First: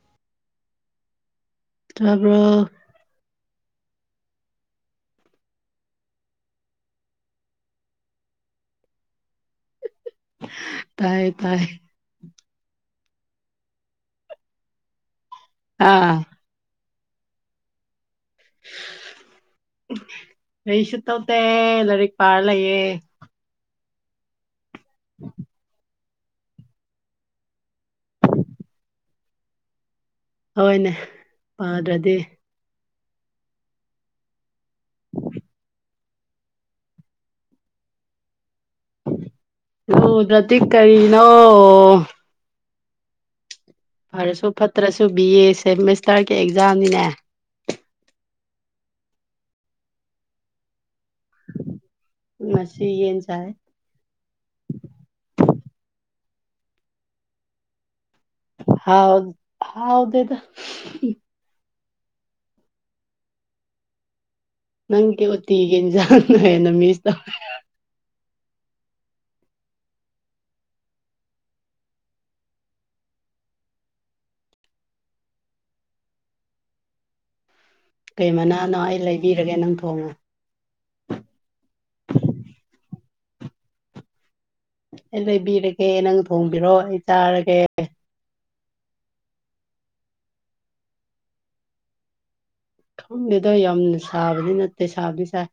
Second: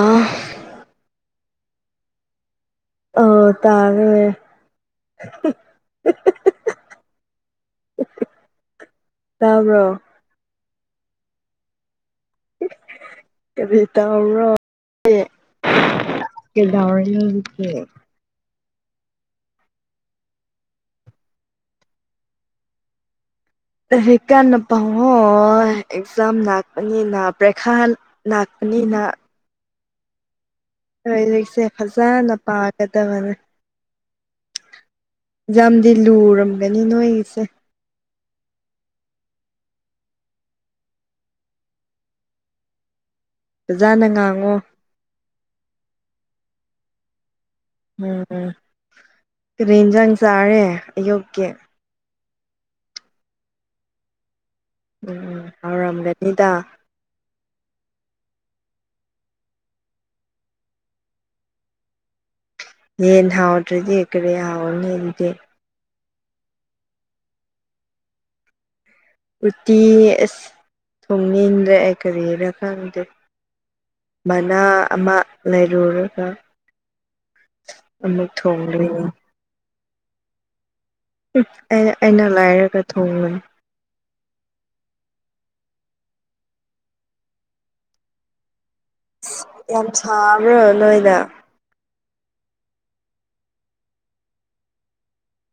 ꯑꯥ ꯇꯥꯕ꯭ꯔ‌ꯣ ꯑꯣ ꯇꯥꯔꯦ [unintelligible] ꯇꯥꯕ꯭ꯔꯣ ꯇꯥꯏꯌꯦ ꯇꯥꯏ ꯀꯔꯤ ꯇꯧꯋ꯭ꯔꯣ [unintelligible] ꯑꯥ ꯀ‌ꯦꯗꯥꯎꯔꯤꯅ‌ꯣ ꯍꯧꯖꯤꯛꯁ‌ꯦ ꯀꯔꯤꯁꯨ ꯇꯧꯇꯦ ꯂꯥꯏꯔꯤꯛ ꯄꯥꯔ ꯂꯩꯌꯦ ꯂꯩꯔꯤꯛ ꯀꯥꯟꯅ ꯄꯥꯎ ꯍ‌ꯣꯏ ꯑꯦꯛꯖꯥꯝ ꯅꯥꯛꯄꯅꯤꯅ ꯄ꯭ꯔ‌ꯦꯈꯥ ꯅꯥꯛꯄꯅꯤꯅ ꯍꯣꯏꯅꯦ ꯂꯥꯏꯂꯤꯛꯁꯦ ꯄꯥꯗ꯭ꯔꯗꯤ ꯐꯖꯅ ꯄꯥꯒꯗꯕꯅꯦ ꯌꯥꯝꯗꯤ ꯂꯨꯔꯝꯒꯅꯤ ꯅꯣꯏꯒꯤꯁꯦ ꯂꯨꯗ꯭ꯔꯗꯤ ꯀꯩꯔꯤꯅꯣ ꯐꯖꯅ ꯐꯔꯁꯨ ꯉꯥꯡꯉꯣ ꯐꯠꯇ꯭ꯔꯁꯨ ꯕꯤ ꯑꯦ ꯁꯦꯃꯤꯁꯇꯔꯒꯤ ꯑꯦꯛꯖꯥꯝꯅꯤꯅꯦ ꯎꯝ ꯎꯝ ꯀꯔꯤ ꯏꯟꯖꯥꯡ ꯆꯥꯔꯦ ꯑꯌꯨꯛꯀꯤ ꯉꯁꯤ ꯌꯦꯟ ꯆꯥꯏ ꯎꯝ ꯍꯥꯎꯔꯝꯒꯅꯤꯗ ꯍꯥꯎ ꯍꯥꯎꯗꯦꯗ ꯌꯦꯟ ꯍꯥꯎꯗ꯭ꯔꯗꯤ ꯀꯔꯤ ꯍꯥꯎꯔꯅꯤ ꯑꯗꯨꯗꯤ ꯏ ꯍꯦꯟꯖꯥꯡꯅ ꯍꯦꯟꯅ ꯃꯤꯁ ꯇꯧꯋꯦ [unintelligible] ꯎꯇꯤ ꯑꯁ ꯊꯣꯡꯅꯤꯟꯗ꯭ꯔꯦ ꯑꯩ ꯀꯔꯤꯔꯥ ꯈꯪꯗꯦ ꯃꯅꯥ ꯑꯃ ꯂꯩꯔꯨꯔꯒ ꯑꯃꯨꯛ ꯊꯣꯡꯗꯣꯏꯅꯤ ꯄꯤꯔꯒꯦ ꯅꯪ ꯊꯣꯡꯉꯣ ꯍꯨꯝ ꯑꯩꯅ ꯂꯥꯏꯔꯒ ꯊꯣꯡꯕꯅꯤ ꯑꯩ ꯂꯩꯕꯤꯔꯒꯦ ꯅꯪ ꯊꯣꯡꯕꯤꯔꯣ ꯑꯩ ꯆꯥꯔꯒꯦ ꯌꯥꯝ ꯁꯥꯕ꯭ꯔꯣ ꯅꯣꯏꯅ ꯊꯨꯝꯗꯦꯗꯥ ꯌꯥꯝꯅ ꯁꯥꯕꯗꯤ ꯅꯠꯇꯦ ꯁꯥꯕꯗꯤ ꯁꯥꯏ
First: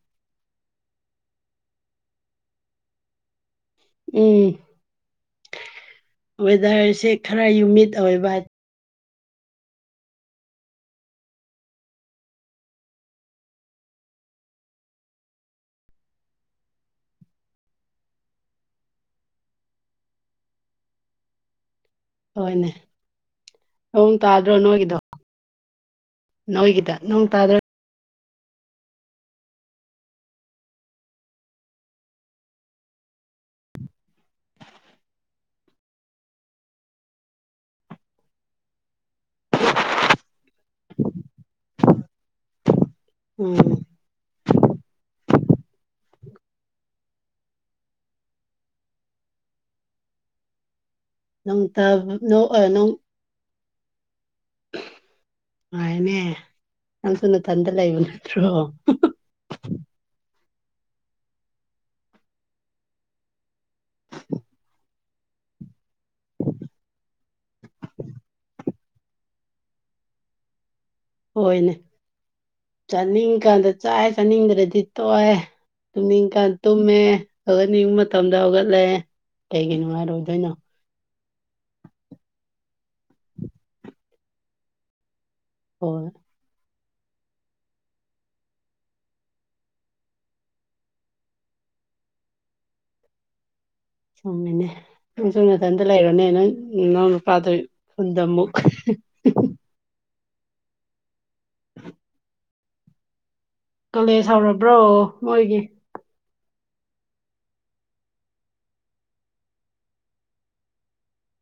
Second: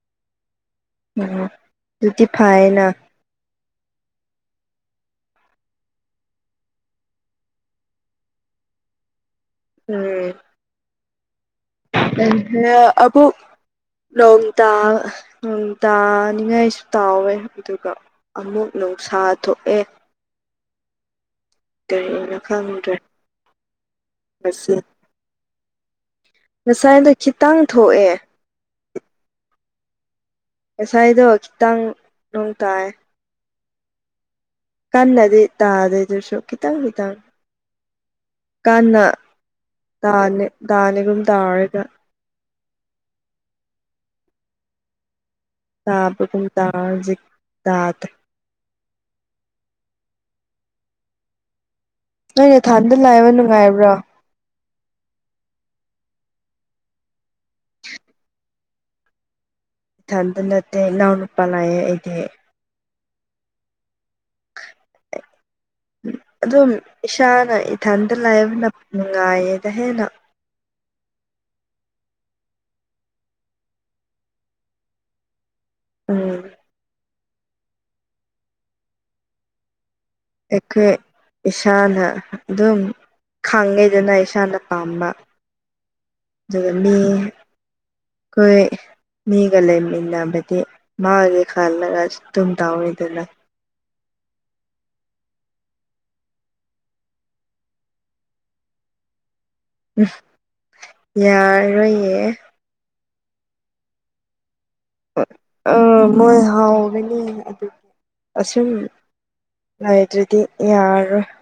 ꯎꯝ ꯑꯗꯨꯗꯤ ꯐꯥꯏꯅꯥ ꯎꯝ ꯋꯦꯗꯔꯁꯦ ꯈꯔ ꯌꯨꯃꯤꯠ ꯑꯣꯏꯕ ꯎꯝ ꯑꯕꯨ ꯂꯣꯡꯇꯥ ꯅꯣꯡꯇꯥꯅꯤꯡꯉꯥꯏꯁꯨ ꯇꯥꯎꯋꯦ ꯑꯗꯨꯒ ꯑꯃꯨꯛ ꯅꯨꯡꯁꯥ ꯊꯣꯛꯑꯦ ꯀꯔꯤꯅꯣ ꯍꯣꯏꯅꯦ ꯈꯪꯗ꯭ꯔꯦ ꯅꯣꯡ ꯇꯥꯗ꯭ꯔꯣ ꯉꯁꯤ ꯅꯣꯏꯒꯤꯗꯣ ꯅꯣꯏꯒꯤꯗ ꯉꯁꯥꯏꯗꯣ ꯅꯣꯡ ꯇꯥꯗ꯭ꯔꯣ ꯈꯤꯇꯪ ꯊꯣꯛꯑꯦ ꯉꯁꯥꯏꯗꯣ ꯈꯤꯇꯪ ꯅꯣꯡ ꯇꯥꯏꯌꯦ ꯀꯟꯅꯗꯤ ꯇꯥꯗꯦ ꯑꯗꯨꯁꯨ ꯈꯤꯇꯪ ꯈꯤꯇꯪ ꯀꯥꯟꯅ ꯇꯥꯅꯤꯒꯨꯝ ꯇꯥꯔꯧꯔꯒꯥ ꯎꯝ ꯇꯥꯕꯒꯨꯝ ꯇꯧꯔꯦ ꯍꯧꯖꯤꯛ ꯇꯥꯗꯦ [unintelligible] ꯅꯣꯏꯅꯦ ꯊꯥꯟꯗ ꯂꯩꯕꯥ ꯅꯨꯡꯉꯥꯏꯕ꯭ꯔꯣ ꯅꯨꯉꯥꯏꯅꯦ ꯅꯪꯁꯨꯨ ꯅꯊꯥꯟꯇꯥ ꯂꯩꯕ ꯅꯠꯇ꯭ꯔꯣ ꯏꯊꯟꯗ ꯅꯠꯇꯦ ꯏꯅꯥꯎ ꯅꯨꯨꯄꯥ ꯂꯩꯌꯦ ꯑꯩꯗꯤ [unintelligible] ꯑꯗꯨꯝ ꯏꯁꯥꯅ ꯏꯊꯟꯇꯥ ꯂꯥꯏꯕꯅ ꯅꯨꯡꯉꯥꯏꯌꯦꯗ ꯍꯦꯟꯅ ꯍꯣꯏꯅꯦ ꯆꯥꯅꯤꯡꯀꯥꯟꯗ ꯆꯥꯏ ꯆꯥꯅꯤꯡꯗ꯭ꯔꯗꯤ ꯇꯣꯛꯑꯦ ꯎꯝ ꯇꯨꯝꯅꯤꯡꯀꯥꯟ ꯇꯨꯝꯃꯦ ꯍꯧꯒꯠꯅꯤꯡꯕ ꯃꯇꯝꯗ ꯍꯧꯒꯠꯂꯦ ꯀꯩꯒꯤ ꯅꯨꯡꯉꯥꯏꯔꯣꯏꯗꯣꯏꯅꯣ ꯏꯁꯥꯅ ꯑꯗꯨꯝ ꯈꯥꯡꯉꯦꯗꯅ ꯏꯁꯥꯅ ꯄꯥꯝꯕ ꯍꯣꯏ [unintelligible] ꯃꯤꯒ ꯂꯩꯃꯤꯟꯅꯕꯗꯤ ꯃꯥꯒꯤ ꯈꯜꯂꯒ ꯑꯗꯨꯨꯝ ꯇꯧꯔꯤꯗꯨꯗꯤ ꯆꯨꯝꯃꯤꯅꯦ ꯅꯪ ꯅꯥꯊꯟꯇ ꯂꯩꯔꯣꯅꯦ ꯅꯪ ꯅꯅꯥꯎ ꯅꯨꯄꯥꯗꯨ ꯈꯨꯟꯗ ꯑꯃꯨꯛ ꯎꯝ ꯌꯥꯔꯣꯏꯌꯦ ꯀꯣꯂꯦꯖ ꯍꯧꯔꯕ꯭ꯔꯣ ꯃꯣꯏꯒꯤ ꯑ ꯃꯣꯏ ꯍꯥꯎꯒꯅꯤ ꯑꯁꯨꯝ [unintelligible]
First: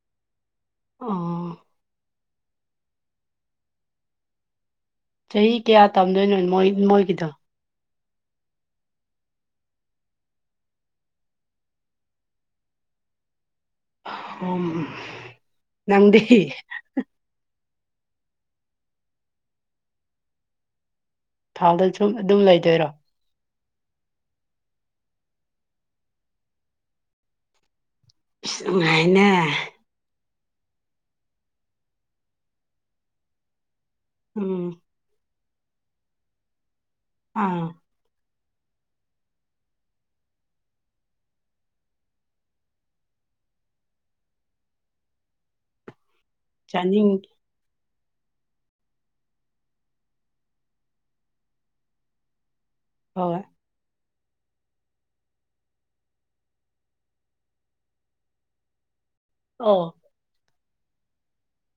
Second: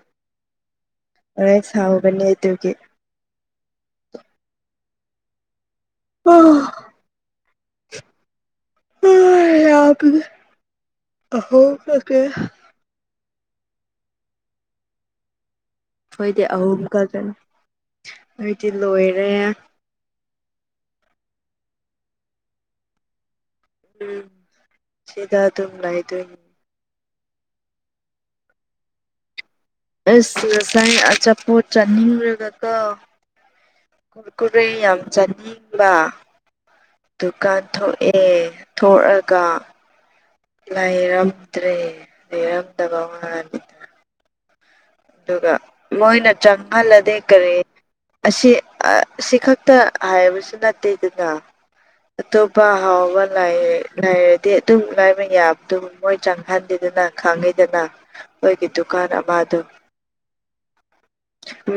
ꯑꯥ ꯍꯣꯔꯦꯟ ꯁꯥꯎꯕꯅꯦ ꯑꯗꯨꯒꯤ ꯆꯍꯤ ꯀꯌꯥ ꯇꯝꯗꯣꯏꯅꯣ ꯑꯍꯨꯝ ꯃꯣꯏꯒꯤꯗꯣ [unintelligible] ꯑꯍꯨꯝ ꯑꯈꯣꯏꯗꯤ ꯑꯍꯨꯝ ꯈꯛꯇꯥꯅꯤ ꯅꯣꯏꯗꯤ ꯂꯣꯏꯔꯦ ꯐꯥꯜꯗꯥ ꯁꯨꯝ ꯑꯗꯨꯝ ꯂꯩꯗꯣꯏꯔꯣ ꯎꯝ ꯁꯤꯗ ꯑꯗꯨꯝ ꯂꯩꯗꯣꯏꯅꯦ ꯅꯨꯉꯥꯏꯅꯦ ꯑꯁ ꯉꯁꯥꯏ ꯑꯆꯥꯄꯣꯠ ꯆꯥꯅꯤꯡꯔꯥꯒꯀꯣ ꯈꯨꯨꯔꯀꯨꯔꯩ ꯎꯝ ꯌꯥꯝ ꯆꯥꯅꯤꯡꯕ ꯗꯨꯀꯥꯟ ꯑꯥ ꯊꯣꯛꯑꯦ ꯊꯣꯛꯑꯒ ꯂꯩꯔꯝꯗ꯭ꯔꯦ ꯂꯩꯔꯝꯗꯕ ꯃꯥꯗ ꯑꯗꯨꯒ ꯃꯣꯏꯅ ꯆꯥꯅꯤꯡ ꯆꯪꯍꯜꯂꯗꯤ ꯀꯔꯤ ꯑꯁꯤ ꯑꯁꯤ ꯈꯛꯇ ꯍꯥꯏꯕꯁꯨ ꯅꯠꯇꯦ ꯑꯗꯨꯅ ꯇꯣꯄ ꯍꯥꯎꯕ ꯍꯣꯏ ꯂꯥꯏ ꯂꯩꯥꯏꯔꯗꯤ ꯑꯗꯨ ꯂꯥꯏꯕ ꯌꯥꯕꯗꯨ ꯃꯣꯏ ꯆꯪꯍꯟꯗꯦꯗꯅ ꯈꯪꯉꯤꯗꯅ ꯃꯣꯏꯒꯤ ꯗꯨꯀꯥꯟ ꯑꯃꯥꯗ ꯑꯣ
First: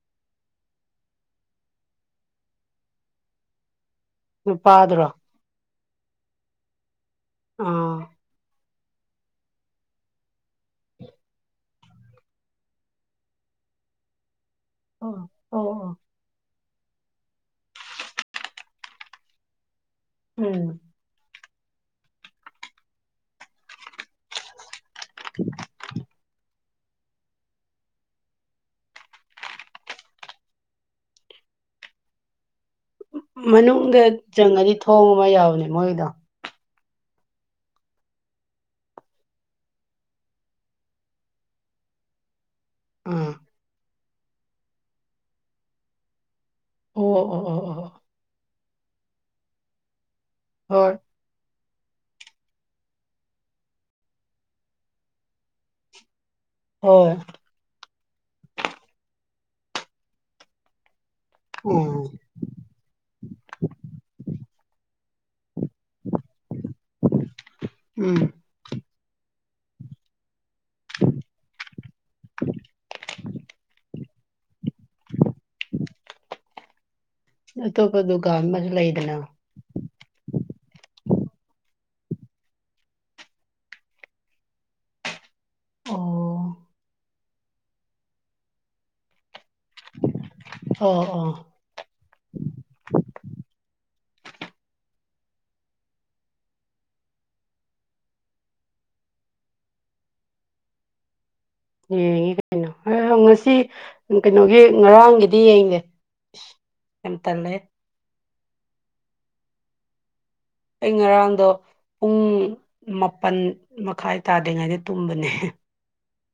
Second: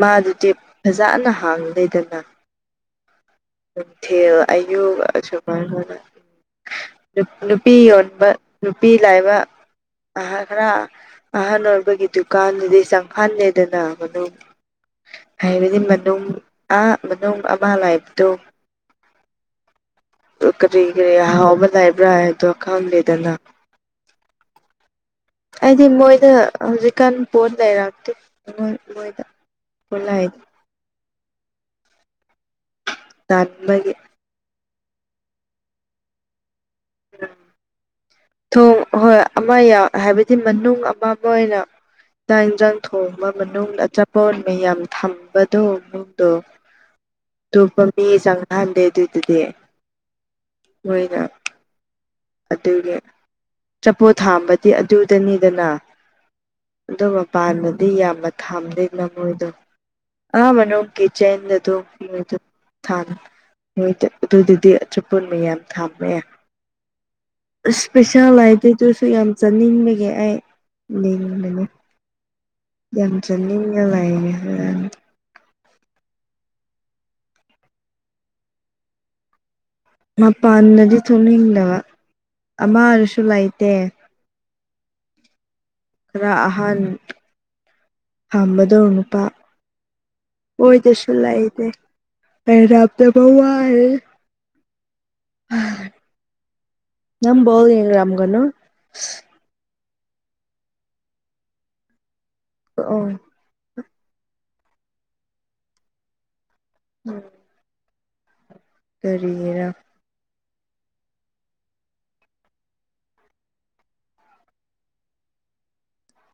ꯃꯥꯗꯨꯗꯤ ꯐꯖꯅ ꯍꯥꯡꯗꯦꯗꯅ ꯅꯨꯡꯊꯤꯜ ꯑꯌꯨꯛ ꯅꯨꯄꯥꯗꯨꯔꯣ ꯑꯁꯨꯃꯥꯏꯅ ꯅꯨꯄꯤ ꯑꯥ ꯌꯣꯟꯕ ꯅꯨꯄꯤ ꯂꯥꯏꯕ ꯑ ꯈꯔ ꯑꯍꯟ ꯑꯣꯏꯕꯒꯤ ꯗꯨꯀꯥꯟꯗꯨꯗꯤ ꯆꯪꯐꯟꯅꯤꯦꯗꯅ ꯃꯅꯨꯡ ꯑꯣ ꯑꯣ ꯍꯥꯏꯕꯗꯤ ꯑꯣ ꯃꯅꯨꯡ ꯃꯅꯨꯡ ꯑꯃ ꯂꯥꯏꯕꯗꯣ ꯎꯝ ꯀꯔꯤ ꯀꯔꯤ ꯑꯍꯥꯎꯕ ꯂꯩꯕ꯭ꯔꯥ ꯍꯥꯏꯗꯣ ꯈꯂꯦꯗꯅ [inaudible] ꯍꯥꯏꯗꯤ ꯃꯣꯏꯗ ꯍꯧꯖꯤꯛꯀꯥꯟ ꯄꯣꯠ ꯂꯩꯔꯛꯇꯦ ꯃꯣꯏꯗ ꯄꯣꯠꯂꯗꯤ ꯇꯥꯟꯕꯒꯤ ꯃꯅꯨꯡꯗ ꯆꯪꯉꯗꯤ ꯊꯣꯡꯕ ꯑꯃ ꯌꯥꯎꯕꯅꯦ ꯃꯣꯏꯒꯤꯗꯣ ꯎꯝ ꯊꯣꯡ ꯍꯣꯏ ꯑꯃ ꯍꯥꯏꯕꯗꯤ ꯃꯅꯨꯡ ꯑꯃ ꯑꯃ ꯑꯣꯏꯅ ꯆꯥꯡꯟꯖꯪ ꯊꯣꯡꯕ ꯑꯥ ꯃꯅꯨꯡ ꯑꯆꯥꯄꯣꯣꯟ ꯃꯌꯥꯝ ꯊꯝꯕꯗꯨꯣ ꯑꯣ ꯑꯣ ꯑꯣ ꯑꯣ ꯑꯇꯣꯞꯄ ꯑꯣ ꯃꯤ ꯆꯪꯅꯍꯟꯗꯦ ꯑꯗꯨꯏꯗꯨꯗꯤ ꯍꯣꯏ ꯃꯣꯏꯅ ꯑꯗꯨꯒꯤ ꯆꯄꯣꯠ ꯊꯥꯝꯕꯗꯤ ꯑꯗꯨꯗꯅꯤꯗꯅ ꯍꯣꯏ ꯑꯗꯨꯒ ꯄꯥꯟꯕꯗꯤ ꯌꯥꯝꯅ ꯊꯥꯝꯗꯦꯅ ꯃꯣꯏꯗꯣ ꯑꯝꯕꯅꯨ ꯀꯤꯆꯦꯟ ꯑꯗꯨ ꯎꯝ ꯊ ꯑꯗꯨꯗꯗꯤ ꯑꯆꯄꯣꯜ ꯃꯌꯥꯝ ꯊꯝꯃꯦ ꯎꯝ ꯏꯁꯄꯦꯁꯜ ꯥꯏꯗ ꯇꯨꯁꯨ ꯌꯥꯝ ꯆꯠꯅꯤꯡꯕꯒꯦ ꯑꯩ ꯌꯦꯅꯤꯡꯕꯅꯦ ꯌꯥꯝ ꯆꯠꯅꯤꯡꯉ ꯂꯥꯏꯦ ꯍꯥꯏꯅ [inaudible] ꯑꯇꯣꯞꯄ ꯗꯨꯀꯥꯟ ꯑꯃꯁꯁꯨ ꯂꯩꯗꯅ ꯃꯄꯥꯟꯗꯗꯤ ꯊꯣꯛꯅꯤꯡꯗꯕ ꯑꯃꯔꯁꯨ ꯂꯩꯇꯦ ꯑꯣ ꯈꯔ ꯑꯍꯥꯟ ꯍꯝꯕꯗꯧ ꯅꯨꯄꯥ ꯑꯣꯏꯣꯏ ꯇ ꯑꯣ ꯑꯣ ꯁꯂꯍꯤꯗ ꯄꯦꯔꯗ ꯐꯧꯎꯔ ꯅꯪꯕꯥꯎ ꯌꯦ ꯔꯝꯒꯅ ꯌꯦꯡꯉ ꯀꯩꯅꯣ ꯑꯣ ꯉꯁꯤ ꯀꯩꯅꯣꯒꯤ ꯉꯔꯥꯡꯒꯤꯗꯤ ꯌꯦꯡꯉꯦ ꯌꯥꯝ ꯇꯜꯂꯦ ꯇꯔꯤꯒꯤꯔ ꯑꯩ ꯉꯔꯥꯡꯗꯣ ꯄꯨꯡ ꯃꯥꯄꯟ ꯃꯈꯥꯏ ꯇꯥꯗ꯭ꯔꯤꯉꯩꯗ ꯇꯨꯝꯕꯅꯦ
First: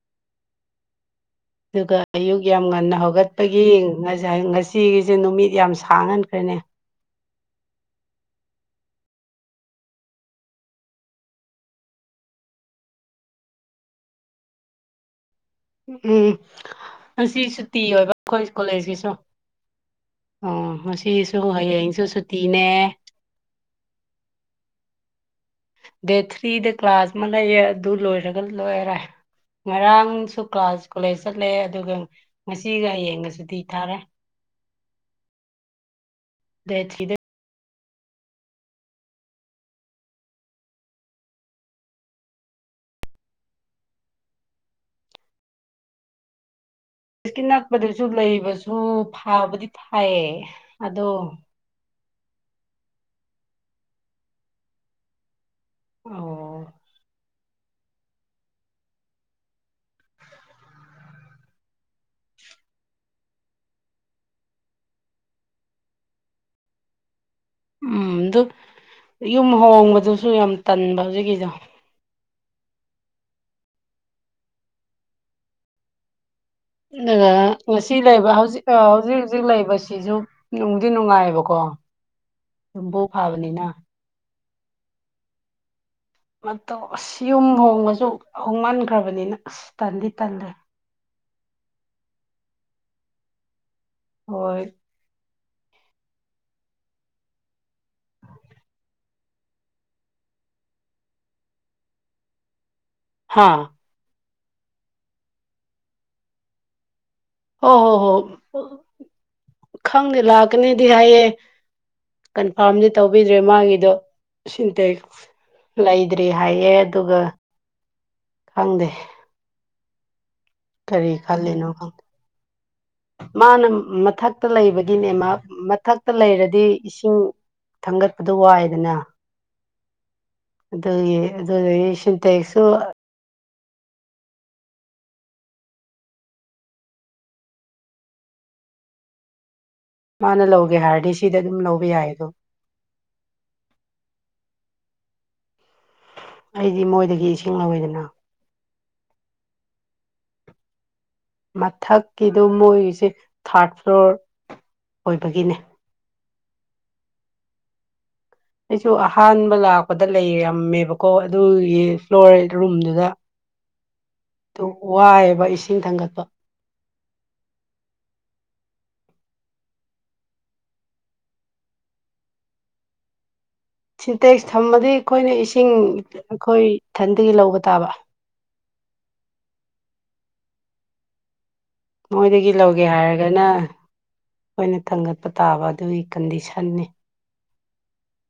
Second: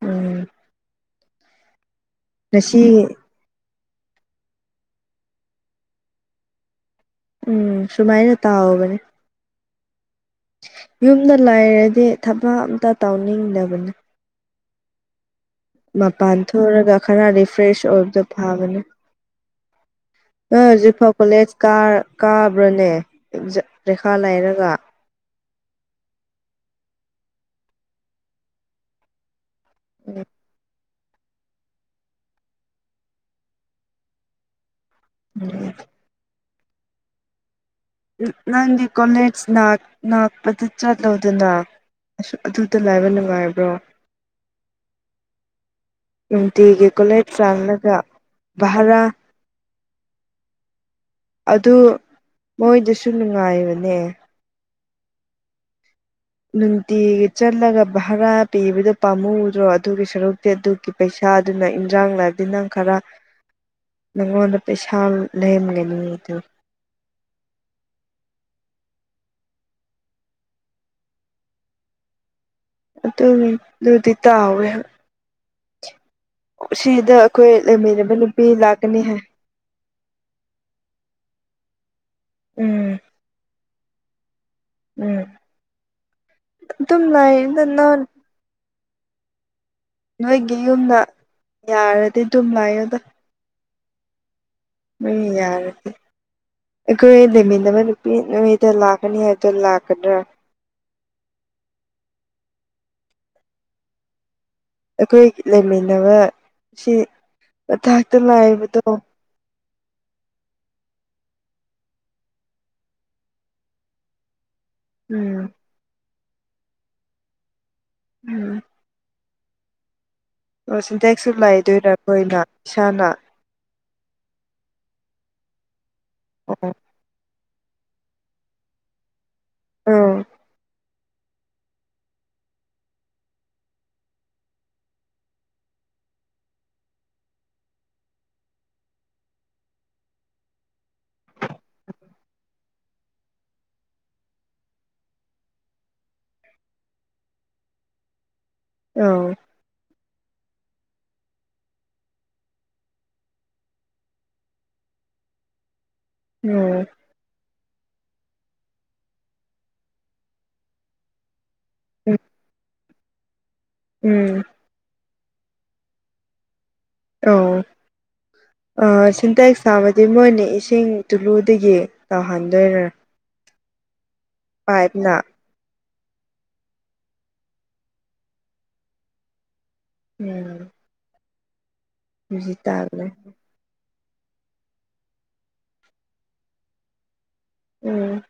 ꯎꯝ ꯑꯗꯨꯒ ꯑꯌꯨꯛ ꯌꯥꯝ ꯉꯟꯅ ꯉꯁꯤ ꯍꯧꯒꯠ ꯑꯒꯤ ꯉꯥꯏ ꯉꯁꯤꯒꯤꯁꯦ ꯅꯨꯃꯤꯠ ꯌꯥꯝ ꯁꯥꯡꯍꯟꯈ꯭ꯔꯦꯅꯦ ꯎꯝ ꯁꯨꯃꯥꯏꯅ ꯇꯥꯍꯧꯕꯅꯦ ꯌꯨꯝꯗ ꯂꯥꯏꯔꯗꯤ ꯊꯕꯛ ꯑꯃꯝꯇ ꯇꯧꯅꯤꯡꯗꯕꯅꯤ ꯎꯝ ꯃꯄꯥꯟ ꯊꯣꯛꯔꯒ ꯈꯔ ꯉꯁꯤ ꯁꯨꯇꯤ ꯔꯤꯐ꯭ꯔꯦꯁ ꯑꯣꯏꯕ ꯑꯣꯏꯕꯗ ꯑꯩꯈꯣꯏ ꯐꯥꯕꯅꯦ ꯀꯣꯂꯦꯖꯀꯤꯁꯨ ꯑ ꯑꯣ ꯍꯧꯖꯤꯛꯐ ꯉꯁꯤꯁꯨ ꯀꯣꯂꯦꯖ ꯍꯌꯦꯡꯁꯨ ꯁꯨꯇꯤꯅꯦ ꯀꯥꯕ꯭ꯔꯅꯦ ꯔꯦꯈꯥ ꯂꯥꯏꯔꯒ ꯗꯦꯠ ꯊ꯭ꯔꯤꯗ ꯀ꯭ꯂꯥꯁ ꯑꯃ ꯂꯩꯌꯦꯦ ꯑꯗꯨ ꯂꯣꯏꯔꯒ ꯂꯣꯏꯔꯦ ꯉꯔꯥꯡꯁꯨ ꯀ꯭ꯂꯥꯁ ꯀꯣꯂꯦꯖ ꯆꯠꯂꯦ ꯑꯗꯨꯒ ꯉꯁꯤꯒ ꯌꯦꯡꯉꯁꯨꯗꯤ ꯊꯥꯔꯦ ꯎꯝ ꯗꯁꯤꯗ ꯅꯪꯒꯤ ꯀꯣꯂꯦꯖ ꯉꯥꯛꯄꯗ ꯆꯠꯂꯣꯗꯅ ꯑ ꯑꯗꯨꯗ ꯂꯥꯏꯕ ꯅꯨꯡꯉꯥꯏꯕ꯭ꯔꯣ [inaudible] ꯏꯝꯤꯦ ꯀꯂꯦ ꯄꯨꯁꯀꯤ ꯅꯛꯄꯗꯁꯨ ꯂꯩꯕꯁꯨ ꯐꯥꯕꯗꯤ ꯊꯥꯏꯌꯦ ꯑꯗꯣ ꯑꯗꯨ ꯃꯣꯏꯗꯁꯨ ꯅꯨꯡꯉꯥꯏꯕꯅꯦ ꯑꯣ ꯅꯨꯡꯗꯤ ꯆꯠꯂꯒ ꯚꯔꯥ ꯄꯤꯕꯗꯣ ꯄꯥꯝꯍꯧꯗ꯭ꯔꯣ ꯑꯗꯨꯒꯤ ꯁꯔꯨꯛꯇꯤ ꯑꯗꯨꯒꯤ ꯄꯩꯁꯥꯗꯨꯅ ꯏꯟꯖꯥꯡ ꯂꯥꯛ ꯑ ꯅꯪ ꯈꯔ [inaudible] ꯒꯋꯥꯗ ꯄꯦꯁꯥꯜ ꯂꯩꯦꯦꯝꯒꯅꯤꯗ ꯎꯝ ꯑꯗꯨ ꯌꯨꯝ ꯍꯣꯡꯕꯗꯨꯁꯨ ꯌꯥꯝ ꯇꯟꯕ ꯍꯧꯖꯤꯛꯀꯤꯗꯣ ꯑꯗꯨꯅꯤ ꯑꯗꯨꯗꯤ ꯇꯥꯎꯋꯦ ꯁꯤꯗ ꯑꯗꯨꯒ ꯑꯩꯈꯣꯏ ꯉꯁꯤ ꯂꯩꯃꯤꯟꯅꯕ ꯂꯩꯕ ꯅꯨꯄꯤ ꯍꯧꯖꯤꯛ ꯂꯥꯛꯀꯅꯤ ꯍꯥꯏ ꯍꯧꯖꯤꯛ ꯍꯧꯖꯤꯛ ꯂꯩꯕꯁꯤꯁꯨ ꯅꯨꯡꯗꯤ ꯅꯨꯡꯉꯥꯏꯑꯕꯀꯣ ꯎꯝ ꯌꯨꯝꯕꯨ ꯐꯥꯕꯅꯤꯅ ꯎꯝ ꯃꯇꯧ ꯑꯗꯨꯝ ꯑꯁ ꯌꯨꯝ ꯂꯥꯛꯗ ꯅꯪ ꯍꯣꯡꯕꯁꯨ ꯍꯣꯡꯃꯟꯈ꯭ꯔꯕꯅꯤꯅ ꯑꯁ ꯇꯟꯗꯤ ꯇꯜꯂꯦ ꯅꯣꯏꯒꯤ ꯌꯨꯝꯗ ꯌꯥꯔꯗꯤ ꯑꯗꯨꯝ ꯂꯥꯛꯌꯣꯗ ꯍ ꯃꯣꯏ ꯌꯥꯔꯗꯤꯦ ꯑꯩꯈꯣꯏ ꯂꯩꯃꯤꯟꯅꯕ ꯅꯨꯄꯤ ꯅꯣꯏꯗ ꯂꯥꯛꯀꯅꯤ ꯍꯥꯏꯕꯗꯣ ꯂꯥꯛꯀꯗ꯭ꯔꯥ ꯍꯥꯥ ꯑꯩꯈꯣꯏ ꯂꯩꯃꯤꯟꯅꯕ ꯑꯁꯤ ꯍꯣ ꯍꯣ ꯍꯣ ꯃꯊꯥꯛꯇ ꯂꯥꯏꯕꯗꯣ ꯈꯪꯗꯦ ꯂꯥꯛꯀꯅꯦꯗꯤ ꯍꯥꯏꯌꯦ ꯀꯟꯐꯥꯔꯝꯗꯤ ꯇꯧꯕꯤꯗ꯭ꯔꯦ ꯃꯥꯒꯤꯗꯣ ꯁꯤꯟꯇ ꯎꯝ ꯂꯩꯗ꯭ꯔꯤ ꯍꯥꯏꯌꯦ ꯑꯗꯨꯒ ꯎꯝ ꯐꯪꯗꯦ ꯑꯣ ꯁꯤꯟꯇꯦꯛꯁꯨ ꯈꯜꯂꯤꯅꯣ ꯈꯪ ꯂꯥꯛꯏꯗꯣꯏꯔꯥ ꯑꯩꯈꯣꯏꯅ ꯏꯁꯥꯅ ꯃꯥꯅ ꯃꯊꯛꯇ ꯂꯩꯕꯒꯤꯅꯦ ꯃꯥ ꯃꯊꯛꯇ ꯂꯩꯔꯗꯤ ꯑꯣ ꯏꯁꯤꯡ ꯊꯥꯡꯒꯠꯄꯗꯣ ꯋꯥꯏꯗꯅ ꯑꯥ ꯑꯗꯨꯒꯤ ꯑꯗꯨꯗꯒꯤ ꯁꯤꯟꯇꯦꯛꯁꯨ ꯃꯥꯅ ꯂꯧꯒꯦ ꯍꯥꯏꯔꯗꯤ ꯁꯤꯗ ꯑꯗꯨꯝ ꯂꯧꯕ ꯌꯥꯏ ꯑꯗꯣ ꯑꯩꯗꯤ ꯃꯣꯏꯗꯒꯤ ꯏꯁꯤꯡ ꯂꯧꯋꯤꯗꯅ ꯑ ꯃꯊꯛꯀꯤꯗꯣ ꯃꯣꯏꯁꯦ ꯊꯥꯔꯠ ꯐ꯭ꯂꯣꯔ ꯑꯣꯏꯕꯒꯤꯅꯦ ꯎꯝ ꯑꯩꯁꯨ ꯑꯍꯥꯟꯕ ꯂꯥꯛꯄꯗ ꯂꯩꯔꯝꯃꯦꯕꯀꯣ ꯑꯗꯨꯒꯤ ꯐ꯭ꯂꯣꯔ ꯔꯨꯝꯗꯨꯗ ꯎꯝ ꯑꯗꯨ ꯋꯥꯏꯑꯦꯕ ꯏꯁꯤꯡ ꯊꯥꯡꯒꯠꯄ ꯑ ꯑ ꯁꯤꯟꯇꯦꯛ ꯆꯥꯕꯗꯤ ꯃꯣꯏꯅ ꯏꯁꯤꯡ ꯇꯨꯂꯨꯗꯒꯤ ꯇꯧꯍꯟꯗꯣꯏꯔꯔꯥ ꯁꯤꯟꯇꯦꯛꯁ ꯊꯝꯕꯗꯤ ꯑꯩꯈꯣꯏꯅ ꯏꯁꯤꯡ ꯑꯩꯈꯣꯏ ꯏꯊꯟꯗꯒꯤ ꯂꯧꯕ ꯇꯥꯕ ꯎꯝ ꯃꯣꯏꯗꯒꯤ ꯍꯧꯖꯤꯛ ꯂꯧꯒꯦ ꯇꯥꯕꯅꯦ ꯍꯥꯏꯔꯒꯅ ꯑꯩꯣꯏꯅ ꯊꯥꯡꯒꯠꯄ ꯇꯥꯕ ꯑꯗꯨꯒꯤ ꯀꯟꯗꯤꯁꯟꯅꯤ ꯎꯝ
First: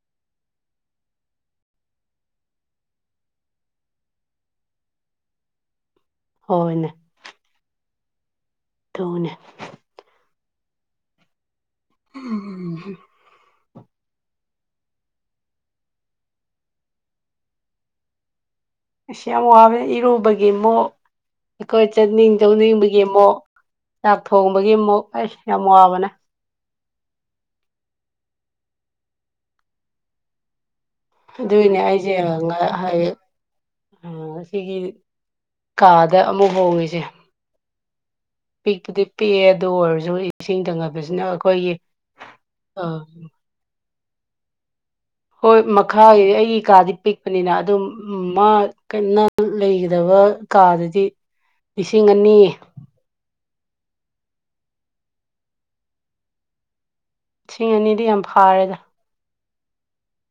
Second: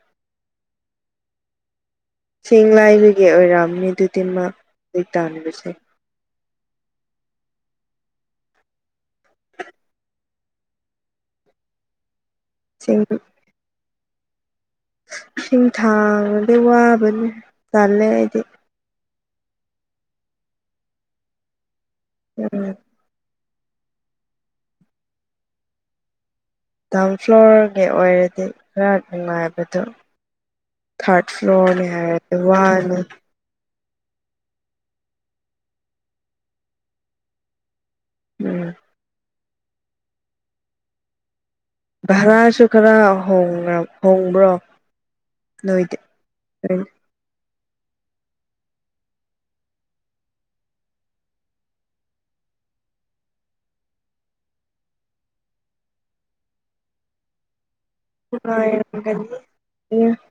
ꯆꯁꯤꯡ ꯂꯥꯏꯕꯒꯤ ꯑꯣꯏꯔꯛꯑꯝꯃꯤ ꯑꯗꯨꯗꯤ ꯃꯥ ꯍꯧꯖꯤ ꯇꯥꯟꯥꯟꯕꯁꯦ ꯍꯣꯏꯅꯦ ꯇꯅꯦ ꯁꯤ ꯏꯁꯤꯡ ꯊꯥꯡꯉꯗꯤ ꯋꯥꯕꯅꯦ ꯇꯜꯂꯦ ꯑꯩꯗꯤ ꯏꯁ ꯌꯥꯝ ꯋꯥꯕꯅ ꯏꯔꯨꯕꯒꯤ ꯑꯃꯨꯛ ꯑꯩꯈꯣꯏ ꯆꯠꯅꯤꯡ ꯎꯝ ꯆꯧꯅꯤꯡꯕꯒꯤ ꯒꯤ ꯑꯃꯨꯛ ꯆꯥꯛ ꯊꯣꯡꯕꯒꯤ ꯑꯃꯨꯛ ꯑꯩꯁ ꯌꯥꯝ ꯋꯥꯕꯅꯦ ꯗꯥꯎꯟ ꯐ꯭ꯂꯣꯔꯒꯤ ꯑꯣꯏꯔꯗꯤ ꯈꯔ ꯅꯨꯡꯉꯥꯏꯕꯗꯣ ꯊꯔꯗ ꯑꯗꯨꯏꯅꯦ ꯐ꯭ꯂꯣꯔꯅꯦ ꯍꯥꯏꯔꯗꯤ ꯋꯥꯅꯤ ꯑꯣ ꯑꯁꯤꯒꯤ ꯀꯥꯗ ꯑꯃꯨꯛ ꯍꯣꯡꯉꯤꯁꯦ ꯎꯝ ꯄꯤꯛꯇꯤ ꯄꯤꯛꯑꯦ ꯑꯗꯨ ꯑꯣꯏꯔꯁꯨ ꯏꯁꯤꯡ ꯊꯥꯡꯒꯠꯄꯁꯤꯅ ꯑꯩꯈꯣꯏꯒꯤ ꯚꯔꯥꯁꯨ ꯈꯔ ꯍꯣꯡꯅ ꯍꯣꯡꯕ꯭ꯔꯣ ꯍꯣꯏ ꯅꯣꯏꯗꯤ ꯃꯈꯥꯒꯤ ꯑꯩꯒꯤ ꯀꯥꯗꯤ ꯄꯤꯛꯄꯅꯤꯅ ꯑꯗꯨꯝ ꯃꯥ ꯅꯪ ꯂꯩꯒꯗꯕ ꯀꯥꯗꯨꯗꯤ ꯂꯤꯁꯤꯡ ꯑꯅꯤ ꯂꯤꯁꯤꯡ ꯑꯅꯤꯗꯤ ꯌꯥꯝ ꯐꯥꯔꯦꯗ [unintelligible]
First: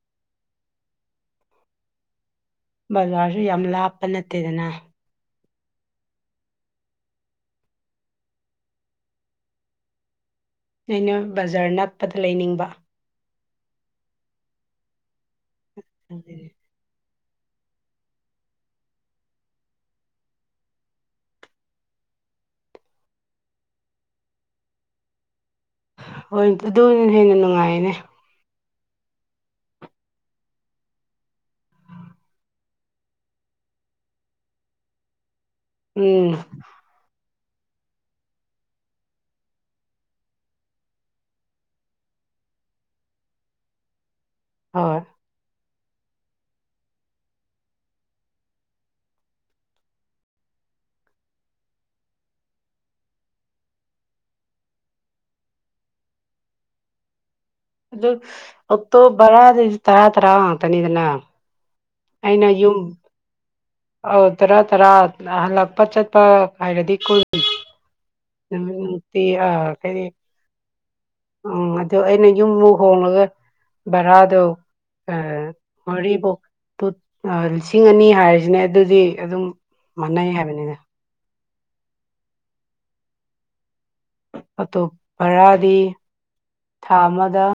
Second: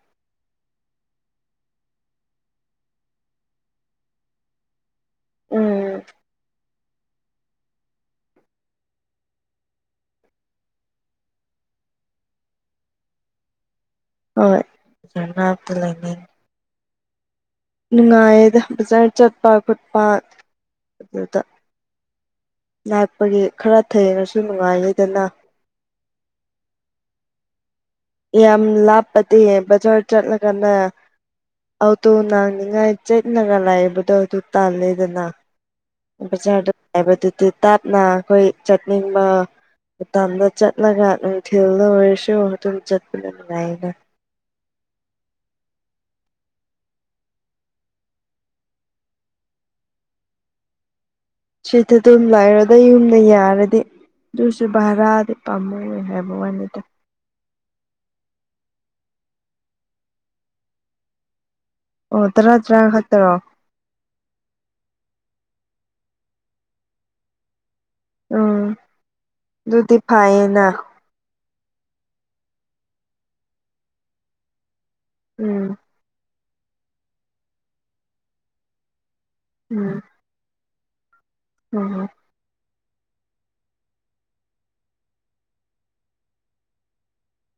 ꯕꯖꯥꯔꯁꯨ ꯌꯥꯝ ꯂꯥꯞꯄ ꯅꯠꯇꯦꯗꯅ ꯎꯝ ꯑꯩꯅ ꯕꯖꯥꯔ ꯅꯛꯄꯗ ꯂꯩꯅꯤꯡꯕ ꯍꯣꯏ [unintelligible] ꯂꯩꯅꯤꯡ ꯑꯗꯨꯒꯤꯅꯦ꯫ ꯅꯨꯡꯉꯥꯏꯌꯦꯗ ꯕꯖꯥꯔ ꯆꯠꯄ ꯈꯣꯠꯄ ꯑꯗꯨꯗ ꯅꯛꯄꯒꯤ ꯈꯔ ꯊꯦꯡꯉꯁꯨ ꯅꯨꯡꯉꯥꯏꯌꯦꯗꯅ ꯍꯣꯏ ꯑꯗꯨꯅ ꯍꯦꯟꯅ ꯅꯨꯡꯉꯥꯏꯅꯦ ꯌꯥꯝ ꯂꯥꯞꯄꯗꯤ ꯕꯖꯥꯔ ꯆꯠꯂꯒꯅꯦ ꯑꯣꯛꯇꯣ ꯅꯅꯪꯅꯤꯡꯉꯥꯏ ꯆꯠꯂꯒ ꯂꯩꯕꯗꯣ ꯑꯗꯨ ꯇꯜꯂꯤꯗꯅ ꯎꯝ ꯕꯖꯥꯔꯗ ꯍꯥꯏꯕꯗꯨꯗꯤ ꯇꯞꯅ ꯑꯩꯈꯣꯏ ꯆꯠꯅꯤꯡꯕ ꯇꯞꯅ ꯆꯠꯂꯒ ꯅꯨꯡꯊꯤꯜꯗ ꯑꯣꯏꯔꯁꯨ ꯑꯗꯨꯝ ꯆꯠꯄꯅ ꯅꯨꯡꯉꯥꯏꯌꯦꯕ ꯍꯣꯏ ꯁꯤꯗ ꯗꯨꯝ ꯂꯩꯔꯣꯗ ꯌꯨꯝꯅ ꯌꯥꯔꯗꯤ ꯑꯗꯨꯁꯨ ꯚꯔꯥꯗꯤ ꯄꯥꯝꯃꯨꯢ ꯍꯥꯏꯕ ꯋꯥꯅꯤꯗꯥ ꯑꯗꯣ ꯑꯣꯛꯇꯣ ꯚꯔꯥꯗꯤ ꯇꯔꯥ ꯇꯔꯥ ꯉꯥꯛꯇꯅꯤꯗꯅ ꯑꯣ ꯑꯩꯅ ꯇꯔꯥ ꯌꯨꯝ ꯇꯔꯥ ꯈꯛꯇꯔꯣ ꯑꯧ ꯇꯔꯥ ꯇꯔꯥ ꯍꯜꯂꯛꯄ ꯆꯠꯄ ꯉꯥꯏꯔꯗꯤ ꯀꯨꯟ [unintelligible] ꯎꯝ ꯑꯗꯨꯗꯤ ꯐꯩꯌꯦꯅ ꯎꯝ ꯑꯗꯣ ꯑꯩꯅ ꯌꯨꯝꯃꯨꯛ ꯍꯣꯡꯂꯒ ꯚꯔꯥꯗꯣ ꯑꯥ ꯎꯝ ꯃꯔꯤꯕꯨꯛ ꯂꯤꯁꯤꯡ ꯑꯅꯤ ꯍꯥꯏꯔꯁꯤꯅꯦ ꯑꯗꯨꯗꯤ ꯑꯗꯨꯝ ꯎꯝ ꯃꯥꯟꯅꯩ ꯍꯥꯏꯕꯅꯤꯅꯦ ꯎꯝ ꯑꯇꯣꯞ ꯚꯔꯥꯗꯤ ꯊꯥ ꯑꯃꯗ